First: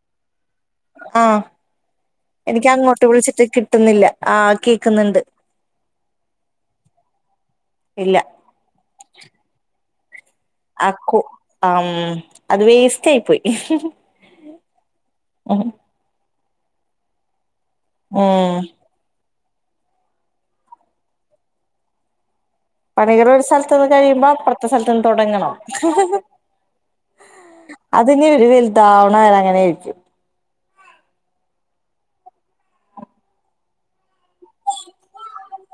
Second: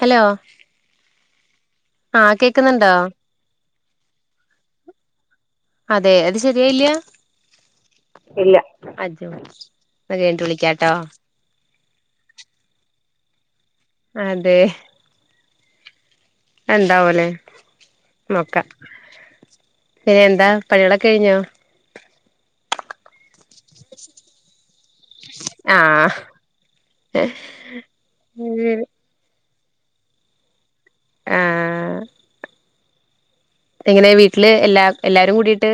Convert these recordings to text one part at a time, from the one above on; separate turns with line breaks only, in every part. Hello
ആ
ആ
എനിക്ക്
കേക്കുന്നുണ്ടോ
അങ്ങോട്ട് വിളിച്ചിട്ട് കിട്ടുന്നില്ല, ആ കേക്കുന്നുണ്ട്.
അതെ അത് ശരിയായില്ല്യാ? ഇല്ല അത് ശരിയായിട്ടില്ല.
ആ കോ ആം അത് വേസ്റ്റായി പോയി.
അതെ.
ഉം
എന്താവ്വല്ലേ നോക്കാം, പിന്നെ എന്താ പണികളൊക്കഴിഞ്ഞോ?
പണികളൊരു സ്ഥലത്തു നിന്ന് കഴിയുമ്പോ അപ്പറത്തെ സ്ഥലത്തന്ന് തുടങ്ങണം.
ഏ ഹ്
അതിനി വെലുതാവണ വരെ അങ്ങനേരിക്കും.
ആ എങ്ങനെ വീട്ടില് എല്ലാ എല്ലാരും കൂടിട്ട്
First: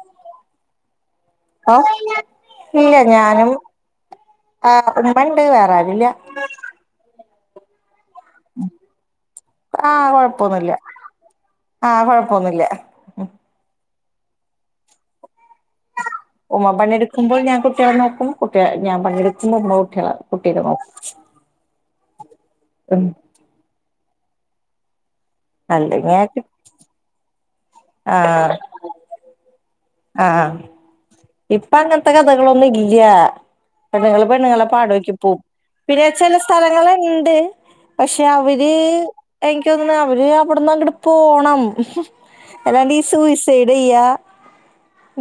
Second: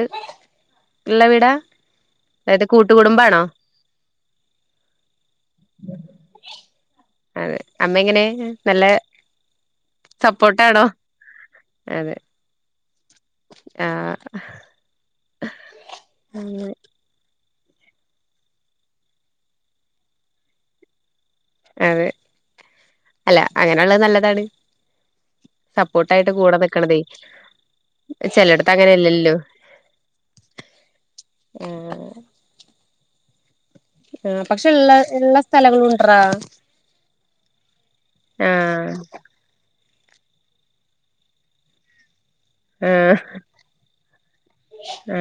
ഉള്ള വീടാ?
അ
അതായത്
ഇല്ല,
കൂട്ടുകുടുംബാണോ
ഞാനും ആ ഉമ്മണ്ട് വേറെ ആരുല്ല.
അതെ അമ്മയെങ്ങനെ? നല്ല
ആഹ്
സപ്പോട്ടാണോ? അതെ.
പോന്നില്ല.
ആ
ഉമ്മ പണിയെടുക്കുമ്പോൾ ഞാൻ കുട്ടികളെ നോക്കും, കുട്ട്യ ഞാൻ പണിയെടുക്കുമ്പോ ഉമ്മ കു ട്ടികളെ കുട്ടികളെ നോക്കും.
അതെ,
ഉം
അല്ല അങ്ങനെള്ളത് നല്ലതാണ്. സപ്പോട്ടായിട്ട്
അല്ലെങ്കി
കൂടെ നിക്കണതേ ചെലേടത്ത് അങ്ങനെയല്ലല്ലോ.
ആ
ആ
ഇപ്പ അങ്ങനത്തെ കഥകളൊന്നും ഇല്ല്യ. പെണ്ണുങ്ങള് പെണ്ണുങ്ങളെ
പക്ഷെ ഉള്ള
പാടോക്കി
ഉള്ള
പോകും.
സ്ഥലങ്ങളും
പിന്നെ
ഉണ്ടറാ
ചെല സ്ഥലങ്ങളുണ്ട്. പക്ഷെ അവര്
ആഹ്
എൻക്ക് തോന്നുന്നു അവര് അവിടന്നങ്ങട്ട് പോണം, അല്ലാണ്ടീ
ആഹ്
സൂയിസൈഡ് ചെയ്യാ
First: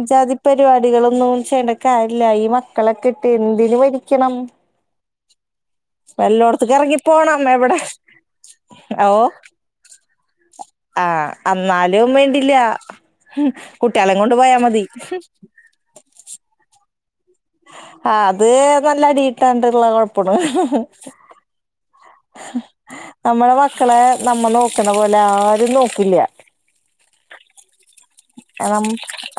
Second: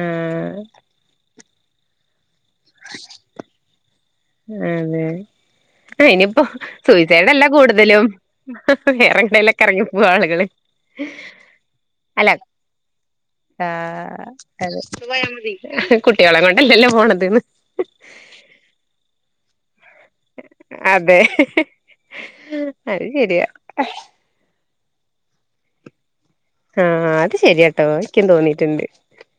ഇജ്ജാതി പരിപാടികളൊന്നും ചെയ്യേണ്ടക്കാര്യല്ലാ ഈ മക്കളൊക്കിട്ട് എന്തിന് മരി
അതെ. ഇനിയിപ്പോ
വല്ലോടത്തേക്ക് ഇറങ്ങിപ്പോണം
സൂയിസൈഡല്ല
എവിടെ
കൂടുതലും
ഓ
വേറങ്ങടേലൊക്കെ എറങ്ങിപ്പോവും ആളുകള്.
ആ അന്നാലും
അല്ല
വേണ്ടില്ല കുട്ടികളേം കൊണ്ട് പോയാ മതി.
കുട്ടികളേം കൊണ്ടല്ലല്ലോ പോണതിന്.
ആ അത് നല്ലടി കിട്ടാണ്ടൊള്ള കൊഴപ്പ അത്,
അതെ അത് ശരിയാ
നമ്മടെ മക്കളെ നമ്മ നോക്കണ പോലെ ആരും നോക്കില്ല
ആഹ അത് ശരിയാട്ടോ ഇക്കിം തോന്നീട്ടുണ്ട്
കാരണം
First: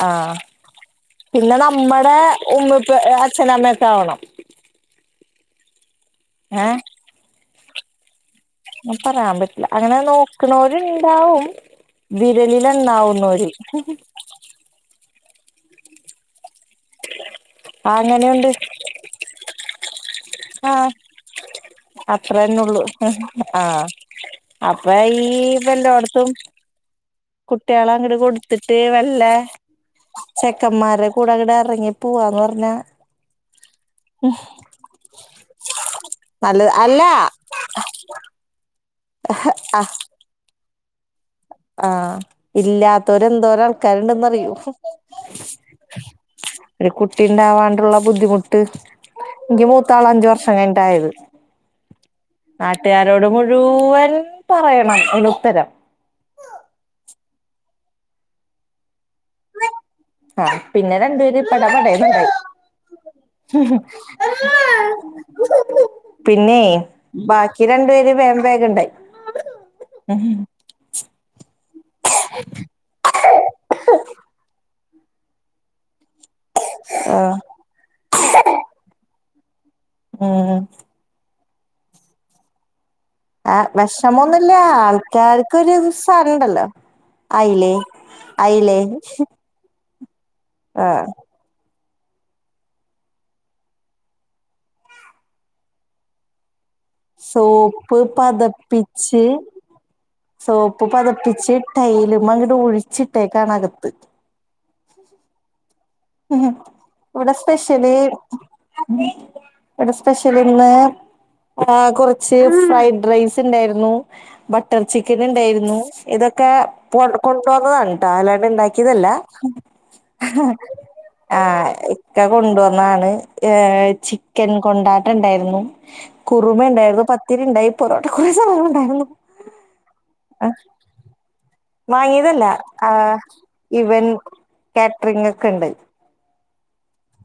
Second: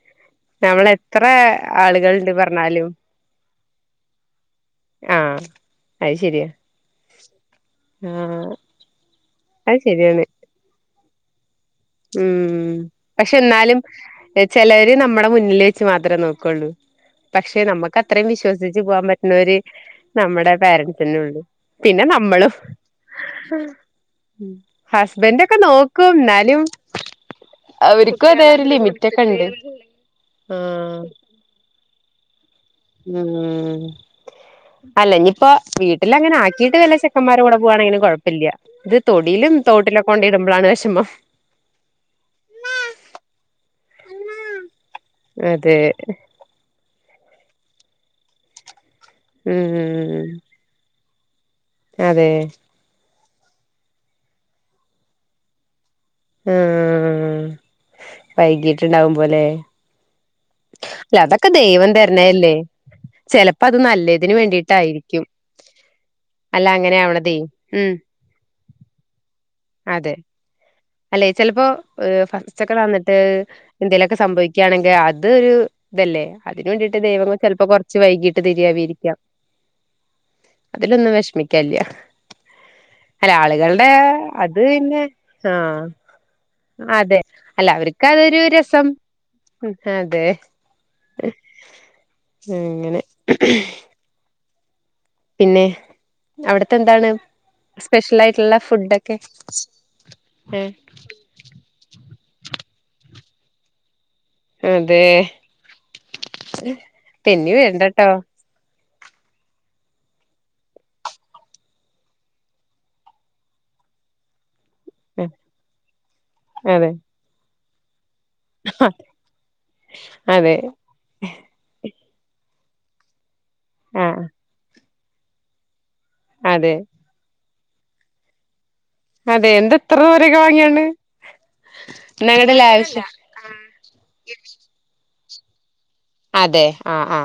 ആഹ്
നമ്മളെ
പിന്നെ നമ്മുടെ ഉമ്മിപ്പ അച്ഛനമ്മയൊക്കെ ആവണം
ആഹ അത് ശരിയാ
ഏഹ്
ആഹ
പറയാൻ പറ്റില്ല അങ്ങനെ നോക്കണവരു ഇണ്ടാവും വീരലില്ലണ്ണാവുന്നോര്
ചിലവര നമ്മുടെ മുന്നിൽ വച്ച്ു മാത്രമേ നോക്കുള്ളൂ പക്ഷെ നമുക്ക് അത്രയും
അങ്ങനെയുണ്ട്
വിശ്വസിിച്ചച്ച് പോകാൻ പറ്റ നറി [inaudible] നമ്മുടെ
ആഹ്
പേരൻസന്നെ ഉള്ളൂ പിന്നെ നമ്മളും
അത്രന്നെള്ളു ആഹ് അപ്പൊ ഈ
ഹസ്ബൻഡ ഒക്കെ നോക്കും എന്നാലും
കുട്ടികള അങ്ങടെ
അവർക്കും അതെ ഒരു
കൊടുത്തിട്ട്
ലിമിറ്റ് ഒക്കെ
വല്ല
ഉണ്ട് ആഹ്
ചെക്കന്മാരെ കൂടെ അങ്ങടെ ഇറങ്ങി പോവാന്ന് പറഞ്ഞാൽ
ഉം അല്ല ഇനിയിപ്പോ വീട്ടിൽ അങ്ങനെ
നല്ലത്
ആക്കിട്ട് വല്ല
അല്ല
ചെക്കന്മാരെ കൂടെ പോകവാണെങ്കിലും കുഴപ്പമില്ല ഇത് തൊടിയിലും തോട്ടിലൊക്കെ കൊണ്ട ഇടുമ്പോഴാണ് വിഷമം
ആഹ ഇല്ലാത്തോരെ എന്തോര ആൾക്കാരുണ്ടെന്നറിയോ
അതെ
ഒരു കുട്ടി ഉണ്ടാവാണ്ടുള്ള ബുദ്ധിമുട്ട് ഇ മൂത്താള
ഉം
അഞ്ച വർഷം അങ്ങനണ്ടായത്
അതെ
നാട്ടുകാരോട് മുഴുവൻ പറയണം ഇതിന് ഉത്തരം
ആഹ വൈകീട്ട്ണ്ടാവകുമ്പലെ
ആ പിന്നെ രണ്ടു പേര് പട
ദൈവം
പടേടന്ന്
തരണല്ലേ ചിലപ്പോ അത് നല്ലതിന് വേണ്ടിട്ടായിരിക്കും
ണ്ടായി പിന്നെ
അല്ല അങ്ങനെയാവണതേ
ബാക്ക ി രണ്ടു
ഉം
പേര് വേഗം വേഗം ണ്ടായി
അതെ. അല്ലെ ചിലപ്പോ ഫസ്റ്റ് ഒക്കെ വന്നിട്ട് എന്തേലൊക്കെ സംഭവിക്കും യാണെങ്കിൽ അത് ഒരു ഇതല്ലേ അതിന് വേണ്ടിട്ട് ദൈവങ്ങൾ ചിലപ്പോ കുറച്ച് വൈകീട്ട് തിരിയാവി ഇരിക്കാം
ഉം
ൊന്നും വിഷമിക്കാൻല്ല അല്ല
ആ
ആളുകളുടെ
വിഷമൊന്നുമില്ല
അത് പിന്നെ
ആൾക്കാർക്കൊരു
ആഹ
സാധനണ്ടല്ലോ
അതെ അല്ല
അയിലേ
അവർക്ക് അതൊരു
അയിലേ
രസം ഉ അതെ
ആഹ
അങ്ങനെ പിന്നെ അവിടത്തെ എന്താണ്
സോപ്പ്
സ്പെഷ്യൽ ആായിട്ടുള്ള ഫുഡൊക്കെ
പതപ്പിച്ച്
ഏഹ്
സോപ്പ് പതപ്പിച്ച് ടൈലു മമഅങ്ങിട്ട് ഒഴിച്ചിട്ടേ കാണ കത്ത്
അതെ
ഉ ഇവിടെ
തെന്നി
സ്പെഷ്യലി
വരണ്ടട്ടോ
ഇവിടെ സ്പെഷ്യലി ഇന്ന് ആ കൊറച്ച് ഫ്രൈഡ് റൈസ് ഉണ്ടായിരുന്നു ബട്ടർ ചിക്കൻ ഉണ്ടായിരുന്നു ഇതൊക്കെ
അതെ
കൊണ്ട പോന്നതാണ് കേട്ടാ അല്ലാ ണ്ടാക്കിയതല്ല
അതെ
ആ ഇക്ക കൊണ്ടുവന്നതാണ് ഏഹ
ആഹ്
ചിക്കൻ കൊണ്ടാട്ടം ഉണ്ടായിരുന്നു കുറുമ
അതെ
ഉണ്ടായിരുന്നു പത്ത് രിണ്ടായി പൊറോട്ടക്ക കുറേ സ സനങ്ങൾഉണ്ടായിരുന്നു
അതെ എന്ത ഇത്രത്ര [unintelligible] വാങ്ങിയാണ്ട്
വാങ്ങിയതല്ല ആ ഇവൻ കാറ്ററിംഗ ഒക്കെ ഉണ്ട്
അതെ ആ ആ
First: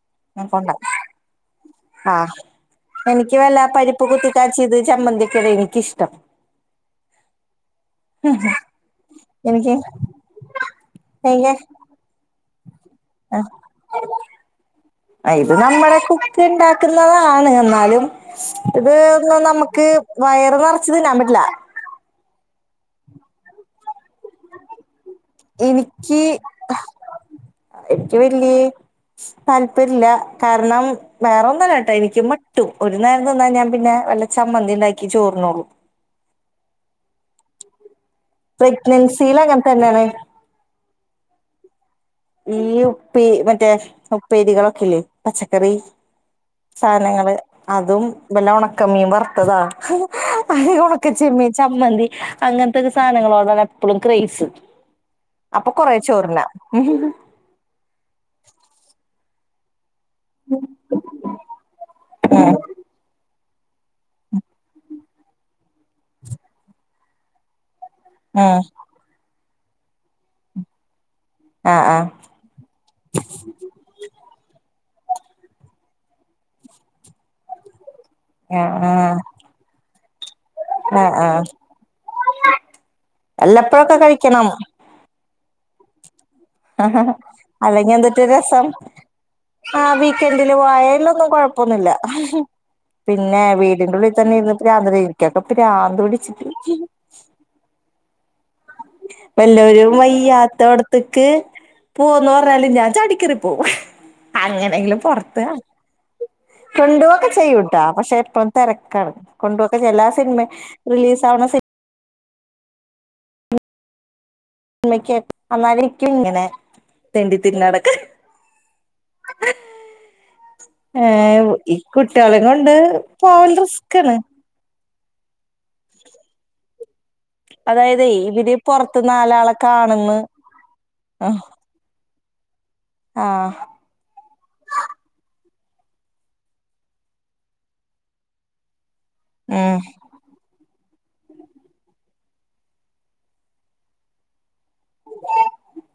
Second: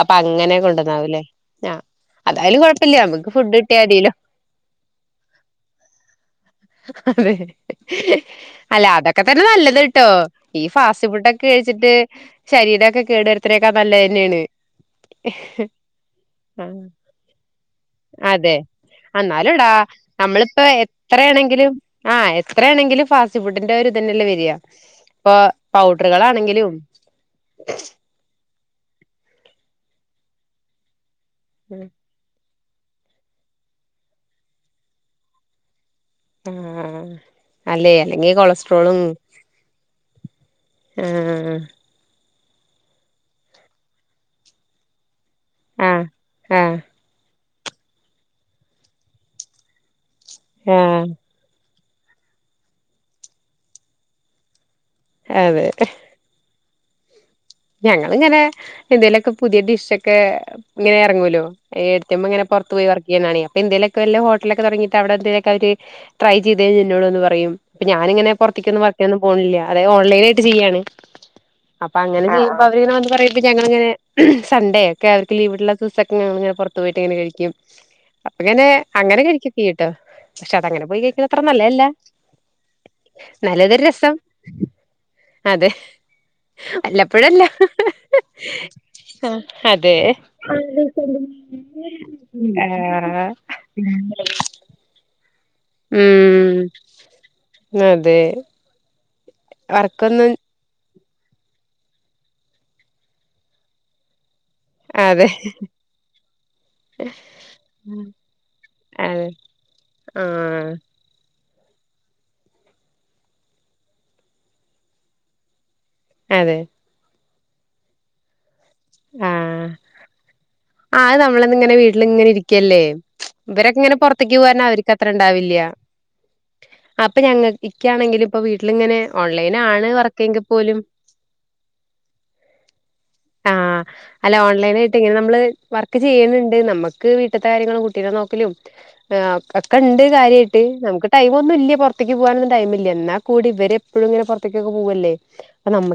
അപ്പൊ അങ്ങനെ
കൊണ്ട
കൊണ്ടുവന്നാവൂല്ലേ ആ
ആഹ്
അതായാലല് കുഴപ്പില്ല നമുക്ക് ഫുഡ് കിട്ടിയാ അതിീലോ
ഇത് ചമ്മന്തിക്കടെ എനിി ക്കിഷ്ടം
അതെ അല്ല അതൊക്കെ തന്നെ
എനിക്ക്
നല്ലത് ട്ടോ ഈ ഫാസ്റ്റ് ഫുഡൊക്കെ
എനിക്ക്
കഴിച്ചിട്ട് ശരീരമൊക്കെ കേടു വരു ആണേക്കാൾ നല്ലത് അതെന്നേണ്
ഇത് നമ്മുടെ കുക്ക്
ആഹ്
ഉണ്ടാക്കുന്നതാണ് എന്നാലും
അതെ
ഇത് ഒന്ന്
എന്നാലുടാ
നമുക്ക് വയറ്
നമ്മളിപ്പോ
നിറച് തിന്നാൽപറ്റില്ല
എത്രയാണെങ്കിലും ആഹ് എത്രയാണെങ്കിലും ഫാസ്റ്റ് ഫുഡിന്റെ ഒരു ഇതന്നെല്ലേ വരിക ഇപ്പ
എനിക്ക്
പൗഡറുകളാണെങ്കിലും
എനിക്ക് വല്ിയ താല്പര്യ ഇല്ല കാരണം വേറെൊന്നല്ല
ആ
കേട്ടോ എനിക്കും കിട്ടും ഒരു നേരം തന്നാൽ ഞാൻ പിന്നെ വല്ല ചമ്മന്തി ഉണ്ടാക്കി ചോറന്നള്ളൂ
ആഹ് അല്ലേ അല്ല
പ്രെഗ്നെൻസിയിൽ അങ്ങനെ തന്നെയാണ്
ആഹ്
ഈ ഉപ്പേ മറ്റേ ഉപ്പേരികളൊക്കെല്ലേ പച്ചക്കറി
ആഹ് ആഹ്
ങ്ങള് അതും വല്ല ഉണക്കമീൻ വറുത്തതാ അത് ഉണക്ക
ആഹ്
ചെമ്മി ചമ്മന്തി അങ്ങനത്തെൊക്കെ സാധനങ്ങളോടാണ് എപ്പോഴും ക്രേസ്
അതെ
അപ്പൊ കൊറേ ചോറിന്നാം
ഞങ്ങിങ്ങനെ എന്തേലൊക്കെ പുതിയ ഡിഷ ഒക്കെ ഒക്കെ ഇങ്ങനെ ഇറങ്ങുമല്ലോ ഏട്ത്തി അമ്മ ഇങ്ങനെ
ഉം
പുറത്ത് പോയി വർക്ക് ചെയ്യുന്നാണ ഇപ്പ എന്തേലുമൊക്കെ വല്ല ഹോട്ടലൊക്കെ തുടങ്ങിട്ട് അടെ എന്തെ ലൊക്കെ ട്രൈചെയ്തത് എന്നോട്ന്ന് പറയും ഇപ്പൊ ഞാനിങ്ങനെ
ആഹ്
പുറത്തേക്കൊന്നും വർക്കൊന്നും പോണില്ല അതെ ഓൺലൈൻ ആയിട്ട് ചെയ്യാണ്
ആഹ്
അപ്പ [unintelligible] സഡേ ഒക്കെ അവർക്ക് ലീവുള്ള ദിവസൊക്കെ ഞങ്ങളിങ്ങനെ പുറത്തക്കെ പോയിട്ട് ഇങ്ങനെ കഴിക്കും [unintelligible] അപ്പ ഇങ്ങനെ
ആഹ്
അങ്ങനെ
ആഹ്
കഴിക്കത്തില്ലാട്ടോ പക്ഷെ അത അങ്ങനെ പോയി
ആഹ്
കഴിക്കണ അത്ര
ആഹ്
നല്ലതല്ല നല്ലതൊരു
വല്ലപ്പോഴൊക്കെ
രസം
കഴിക്കണം
അതെ
ആഹ്
വല്ലപ്പോഴല്ല
അല്ലെങ്കിൽ എന്തട്ട് രസം ആഹ്
അതെ
വീക്കൻഡില് പോയലൊന്നും കൊഴപ്പൊന്നുമില്ല
ആഹ്
പിന്നെ വീ വറെ ഉള്ളിൽ തന്നെ ഇരുന്ന അഹ് ഇരിക്കക്കെ പ്രാന്ത് പിടിച്ചിട്ട്
ഉം അതെ
വല്ലറും
വർക്കൊന്നും
വയ്യ ഇടത്തക്ക് പോകാന്ന് പറഞ്ഞാലും ഞാൻ ചടിക്കേറി പോകും എങ്കും
അതെ
പൊറത്ത് കൊണ്ടുവൊക്കെ ചെയ്യൂട്ടാ പക്ഷെ ഇപ്പം തിരക്കാണ്
അതെ
കൊണ്ടു പോക്കെ ചെയല്ലാ സിനിമ
ആഹ്
റിലീസ് ആ ഉമ്മയ്ക്ക് അന്നാലരിക്കും ഇങ്ങനെ
അതെ
തെണ്ടി തിരിഞ്ഞുന്നടക്ക
ആഹ് ആഹ്
ഏഹ്
നമ്മളന്ന ഇങ്ങനെ
ഈ
വീട്ടിൽ ഇങ്ങനെ
കുട്ടികളേം കൊണ്ട്
ഇരിക്കല്ലേ
പോവല്
ഇവരൊക്കെങ്ങെന
റിസ്ക്കാണ്
പുറത്തേക്ക് പോകാന അവർ ത്ര ഉണ്ടാവില്ല അപ്പൊ ഞങ്ങ
അതായതേ
ഇക്കാണെങ്കിലും ഇപ്പൊ
ഇവര് പൊറത്ത്
വീട്ടിലിങ്ങനെ ഓൺലൈൻ ആണ് വർക്കാണെങ്കിൽ പോലും
ആഹ് ആഹ്
അല്ല ഓൺലൈന ആയിട്ട് ഇങ്ങനെ നമ്മള് വർക്ക് ചെയ്യുന്നുണ്ട് നമ്മുക്ക് വീട്ടത്തെ കാര്യങ്ങളും കുട്ടികളെ നോക്കലും ആഹ്
ഉം
ഒക്കെ ഉണ്ട് കാര്യമായിട്ട്മുക്ക് ടൈം ഒന്നും ഇല്ല പുറത്തേക്ക് പോകാനന്നുംടൈംമല്ല എന്നാൽ കൂടി ഇവരെ എപ്പോഴും ഇങ്ങന പുറത്തേക്കൊക്കെ പോകുവല്ലേ അപ്പ നമ്മ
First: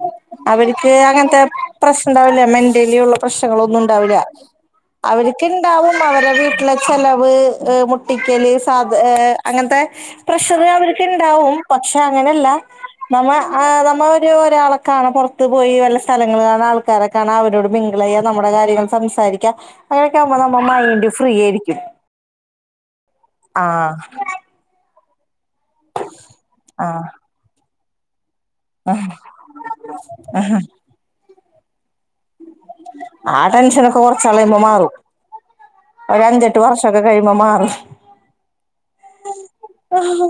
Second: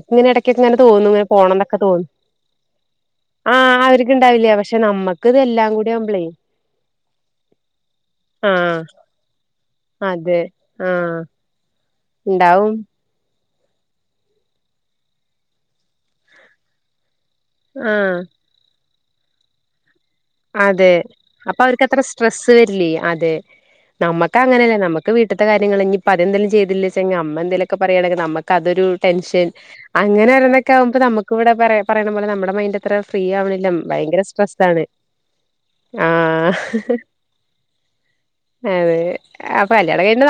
അവർക്ക് അങ്ങനത്തെ പ്രശ്നംണ്ടാവില്ല മെന്റലി ഉള്ള
ആഹ്
പ്രശ്നങ്ങളൊന്നും ഉണ്ടാവില്ല
അവർക്ക്ണ്ടാവില്ല പക്ഷെ നമ്മക്ക് ഇത്
അവർക്ക്
എല്ലാം കൂടി
ഇണ്ടാവും
ആവുമ്പളേ
അവരെടെ വീട്ടിലെ ചെലവ് പട്ടിക്കല്
ആഹ്
സാധ അങ്ങനത്തെ
അതെ
പ്രഷർ അവർക്ക്
ആഹ്
ഉണ്ടാവും പക്ഷെ അങ്ങനെയല്ല
ഇണ്ടാവും
നമ്മ നമ്മള ഒരു ഒരാള കാണൻ പുറത്ത് പോയി വല്ല സ്ഥലങ്ങ കാണാ ആൾക്കാരെ കാണാൻ അവരോട് മിങ്കിൾ
ആഹ്
ചെയ്യാ നമ്മ കാര്യങ്ങൾ സംസാരിക്കാം അങ്ങനെയൊക്കെ ആകുമ്പോ നമ്മ
അതെ
മൈഡ് ഫ്രീ
അപ്പൊ
ആയിരിക്കും
അവർക്ക് അത്ര സ്ട്രെസ്സ് വരിലേ അതെ
ആഹ്
ഒക്ക അങ്ങനല്ല നമുക്ക് വീട്ടിത്തെ കാര്യങ്ങള് ഇനിപ്പ അതെന്തെങ്കിലും ചെയ്തില്ലാച
ആഹ്
അമ്മ എന്തെലൊക്കെ പറയാണെങ്കിൽ നമക്ക് അതൊരു ടെൻഷൻ അങ്ങനെ ഒരൊന്നൊക്കെ ആകുമ്പൊ നമുക്ക് ഇവിടെ പറയാം പറയുന്ന പോലെ നമ്മുടെ മൈൻഡ് അത്ര ഫ്രീ
ആ
ആവണില്ല
ടെൻഷനൊക്കെ
ഭയങ്കര
കൊറച്ചാൾ കഴിയുമ്പോ
സ്ട്രെസ്ട് ആണ്
മാറും ഒരു അഞ്ചെട്ട് വർഷൊക്കെ കഴിയുമ്പോ മാറും
അതെ അപ്പൊ കല്യാണം കഴിഞ്ഞ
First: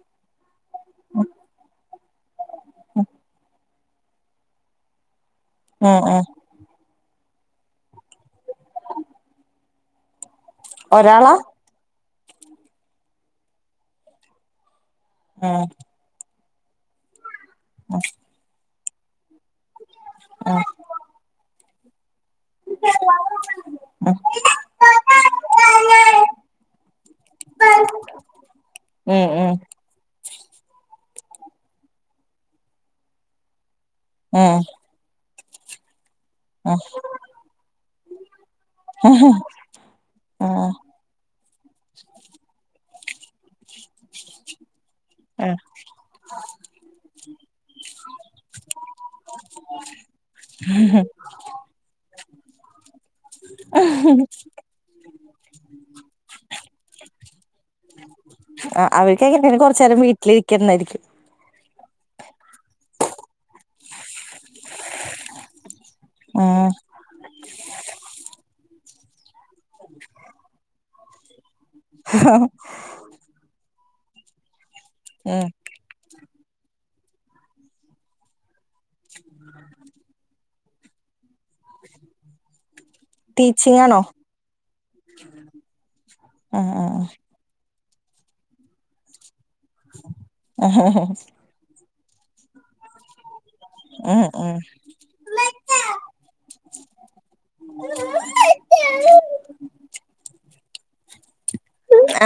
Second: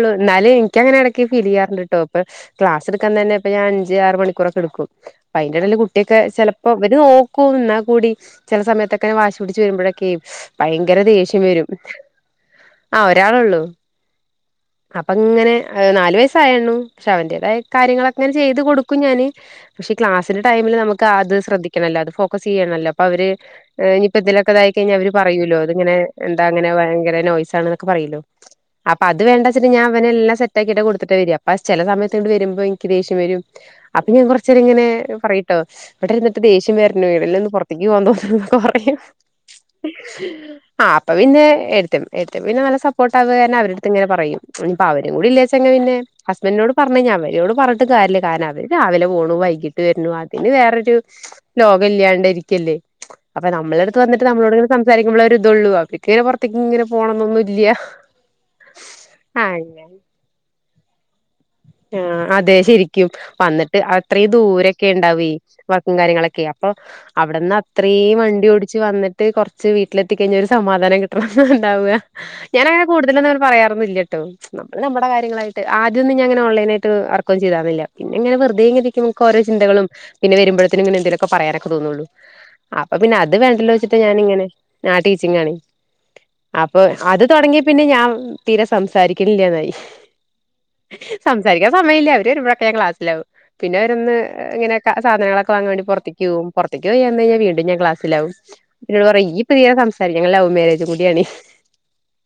[unintelligible] എന്നാലേ എനിക്ക് അങ്ങനെ ഇടക്ക് ഫീൽ ചെയ്യാറുണ്ട് കേട്ടോ അപ്പൊ ക്ലാസ് എടുക്കാൻ തന്നെ ഇപ്പൊ ഞാൻ അഞ്ച് ആറ് മണിക്കൂറൊക്കെടുക്കും അപ്പ അതിന്റെ ഇടയില്
ഉം
കുട്ടിയൊക്കെ
ഉം
ചെലപ്പോ ഇവര് നോക്കും എന്നാൽ കൂടി ചില സമയത്തൊക്കെ ക്കെ വാശി പിടിച്ച് വരുമ്പോഴൊക്കെയും ഭയങ്കര
ഒരാളാ
ദേഷ്യം വരും ആഹ് ഒരാളുള്ളൂ അപ്പൊ ഇങ്ങനെ
ഉം
നാല് വയസായിരുന്നു പക്ഷെ അവന്റേതായ കാര്യങ്ങളൊകങ്ങനെ ചെയ്ത് കൊടുക്കും ഞാന് പക്ഷെ ക്ലാസിന്റെ ടൈമില് നമുക്ക് അത് ശ്രദ്ധിക്കണലൊ ഒക്കെ ചെയ്യണല്ലോ അപ്പൊ അവര് ഇനിയിപ്പോ ഇതിലൊക്കെ ഇതായി കഴിഞ്ഞാൽ അവര് പറയൂലോ അത്ങ്ങിനെ
ഉം
എന്താ അങ്ങനെ ഭയര നോയിസ് ആണ്ന്നൊക്കെ പറയുല്ലോ
ഉം
അപ്പൊ അത്
ഉം ഉം
വേണ്ടച്ചട്ട് ഞാൻ ഇവനെല്ലാം സെറ്റാക്കിട്ട കൊടുത്തിട്ട് വരിക അ ചെല സമയത്ത്ണ്ട് വരുമ്പോ എനിക്ക് ദെയ്ഷ്യം വരും അപ്പൊ ഞാൻ
ഉം
കുറച്ചെരൊങ്ങനെ ഇവിടെ ഇരുന്നിട്ട് ദേഷ്യം
ഉം
വരുണു വീടിൽ നിന്ന് പുറത്തേക്ക് പോവാൻ തോന്നുന്നു പറയും ആഹ് അപ്പ പിന്നെ എട്ടത്തിയമ്മ എട്ടത്തിമ്മ പിന്നെ നല്ല [unintelligible] [unintelligible] അവരടുത്ത്ങ്ങെനെ പറയും ഇനിപ്പ അവരും കൂടി ഇല്ലേച
ഉം
പിന്നെ [unintelligible] പറഞ്ഞ ഞാൻ അവരൊട് പറഞ്ഞിട്ട് കാര്യല്ല കാര അവര് രാവിലെ പോണു വൈകിട്ട് വരുണു പിന്നെ വേറൊരു ലോകം ഇല്ലാണ്ട് ഇരിക്കല്ലേ അപ്പൊ നമ്മളുടെ അടുത്ത് വന്നിട്ട് നമ്മളോട് സംസാരിക്കുമ്പോള് ഒരു ഇതൊള്ളൂ അ [unintelligible] ഇങ്ങനെ പുറത്തേക്ക് ഇങ്ങനെ പോണന്നൊന്നും ഇല്ല
ആഹ് അവർക്ക് എങ്ങനെലും കൊറച്ച്
അങ്ങനെ
നേരം വീട്ടിലിരിക്കതായിരിക്കും
ആഹ് അതെ ശെരി കും വന്നിട്ട് അത്രയും ദൂരൊക്കെ ഉണ്ടാവേ വർക്കും കാര്യങ്ങളൊക്കെ അപ്പൊ
ഉം
അവിടുന്ന് അത്രയും വണ്ടി ഓടിച്ച് വന്നിട്ട് കുറച്ച് വീട്ടിലെത്തി കഴിഞ്ഞ ഒരു സമാധാനം കിട്ട ഉണ്ടാവു ഞാനങ്ങനെ കൂടുതലൊന്നും പറയാറൊന്നില്ലട്ടോ നമ്മള് നമ്മുടെ
ഉം
കാര്യങ്ങളായിട്ട് ആദ്യയൊന്നും ഞാൻ ഇങ്ങനെ ഓൺലൈനായിട്ട് വർക്കൊന്നും ചെയ്താരുന്നില്ല പിന്നെങ്ങനെ വെറുതെ നമുക് ഓരൊ ചിന്തകളും പിന്നെ വരുമ്പഴ്ത്തിന് ഇങ്ങനെ എന്തെലൊക്കെ പറയാ തോന്നള്ളൂ അപ്പൊ പിന്നെ അത്
ടീച്ചിങ്
വേണ്ടല്ലോെച്ചിട്ട്
ആണോ
ഞാൻ ഇങ്ങനെ ആഹ് ടീച്ചിങ്ങ് ആണ്
ആഹ് ആഹ്
അത് തുടങ്ങിയ പിന്നെ ഞാൻ തീരെ സംസാരിക്കലില്ലതായി
[inaudible]
സംസാരിക്കാൻ സമയില്ല അവര് വരുബഴൊക്കെ ഞാൻ ക്ലാസ്സിലാവും പിന്നെ അവരൊന്ന്
ഉം ഉം
ഇങ്ങനെ സാധനങ്ങളൊക്കെ വാങ്ങാൻ വേണ്ടി പുറത്തിക്ക് പൊകും പൊറുത്തിക് പോയിവന്ന് കഴിഞ്ഞാൽ വീണ്ടും ഞാൻ ക്ലാസ്സിലാവും പിന്നോട് പറയും ഇയ് ഇനി തിരെ സംസാരിക്കലില ലവ് മാരേജും കൂടിയാണ്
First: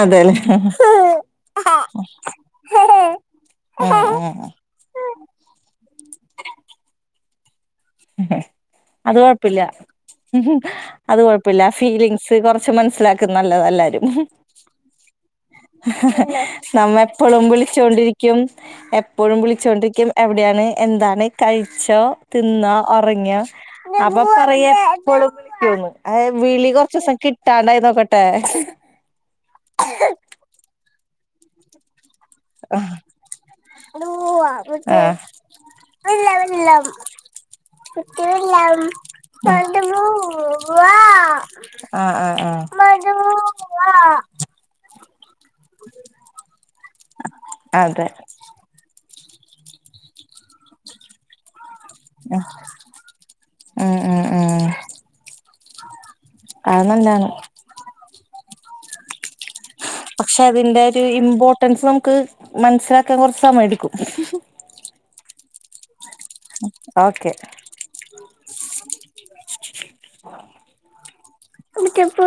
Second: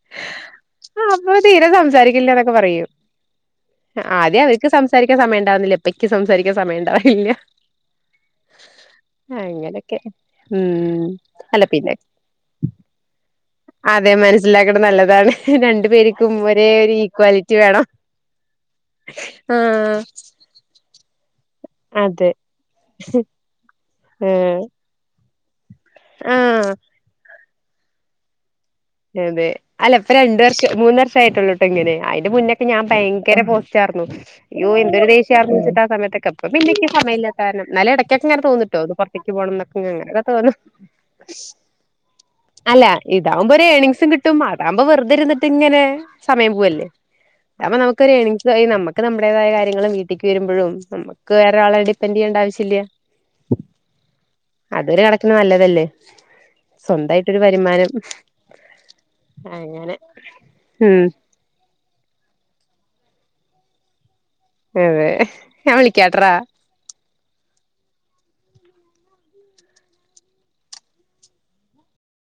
അതെല്ലേ
ആഹ് അപ്പ തീരെ സംസാരിക്കില്ലന്നൊക്കെ പറയും ആദ്യം അവർക്ക് സംസാരിക്കാൻ സമയം ഉണ്ടാവുന്നില്ല ഇപ്പേനിക്ക് സംസാരിക്കാൻ സമയം ഉണ്ടാവലില്ല
അത് കൊഴപ്പില്ല
ഉം
അത് കൊഴപ്പില്ല
അല്ല പിന്നെ
ഫീലിങ് സ് കുറച്ച് മനസ്സിലാക്കി നല്ലത എല്ലാരും
അതെ മനസ്സിലാക്കണ നല്ലതാണ് രണ്ടു പേർക്കും ഒരേ ഒരു
നമ്മ എപ്പോളും
ഈക്വാലിറ്റി വേണം
വിളിച്ചൊണ്ടിരിക്ക കും എപ്പഴും
ആഹ്
വിളിച്ചോണ്ടിരിക്കും എവിടെയാണ് എന്താണ് കഴിച്ചോ
അതെ
തിന്നോ ഉറങ്ങിയൊ അപ്പൊ
ഏഹ്
പറയും എപ്പേളും വിളിക്കുന്ന് വിളി
ആഹ്
കൊറച്ചൂസം കിട്ടാണ്ടായി നോക്കട്ടെ
അതെ അതെ അല്ല ഇപ്പം രണ്ടു വർഷം മൂന്ന് വർഷം ആയിട്ടുള്ളൂട്ടോ ഇങ്ങനെ അയി അയിന്റെ മുന്നൊക്കെ ഞാൻ
ആഹ്
ഭയങ്കര പോസ്റ്റാർന്നു അയ്യോ
ആഹ്
എന്തൊരു ദേഷ്യം ആന്ന് വെച്ചിട്ടാ ആ സമയത്തൊക്കെ ഇപ്പ പിന്നെനിക്ക് സമയില്ല കാരണം എന്നാലും എടക്കൊക്കെ ഇങ്ങനെ തോന്നുട്ടോ ഒന്ന് പുറത്തേക്ക് പോണം എന്നൊക്കെ അങ്ങനൊക്കെ തോന്നും അല്ലാ
ആഹ്
ഇതാകുമ്പോ ഒരു എണിങ്സും
ആഹ്
കിട്ടും അതാകുമ്പോ വെറുതെരുന്നിട്ട് ട്ടിങ്ങനെ സമയം പോവല്ലേ ഇതാവുബൊ
അതെ
നമുക്കൊരു ഏണീംഗ്സുമായി നമ്മക്ക് നമ്മടേതായ കാര്യങ്ങള് വീട്ടിക്ക് വരുമ്പോഴും നമുക്ക് ക് വേറൊരാളെ ഡിപ്പെൻഡ് ചെയ്യണ്ട ആവശ്യല്ല
ആഹ് ആഹ് ആഹ്
അതൊരു കണക്കിന് നല്ലതല്ലേ
അത് നല്ലാണ്
സ്വന്തമായിട്ടൊരു വരുമാനം അങ്ങനെ
പക്ഷെ അതിന്റെ
ഉം
ഒരു ഇമ്പോർട്ടൻസ് നമുക്ക് മനസ്സിലാക്കാൻ കുറച്ച് സമയം എടുക്കും
അതെ ഞാൻ വിളിക്കാട്ടറ
ഓക്കെ [unintelligible]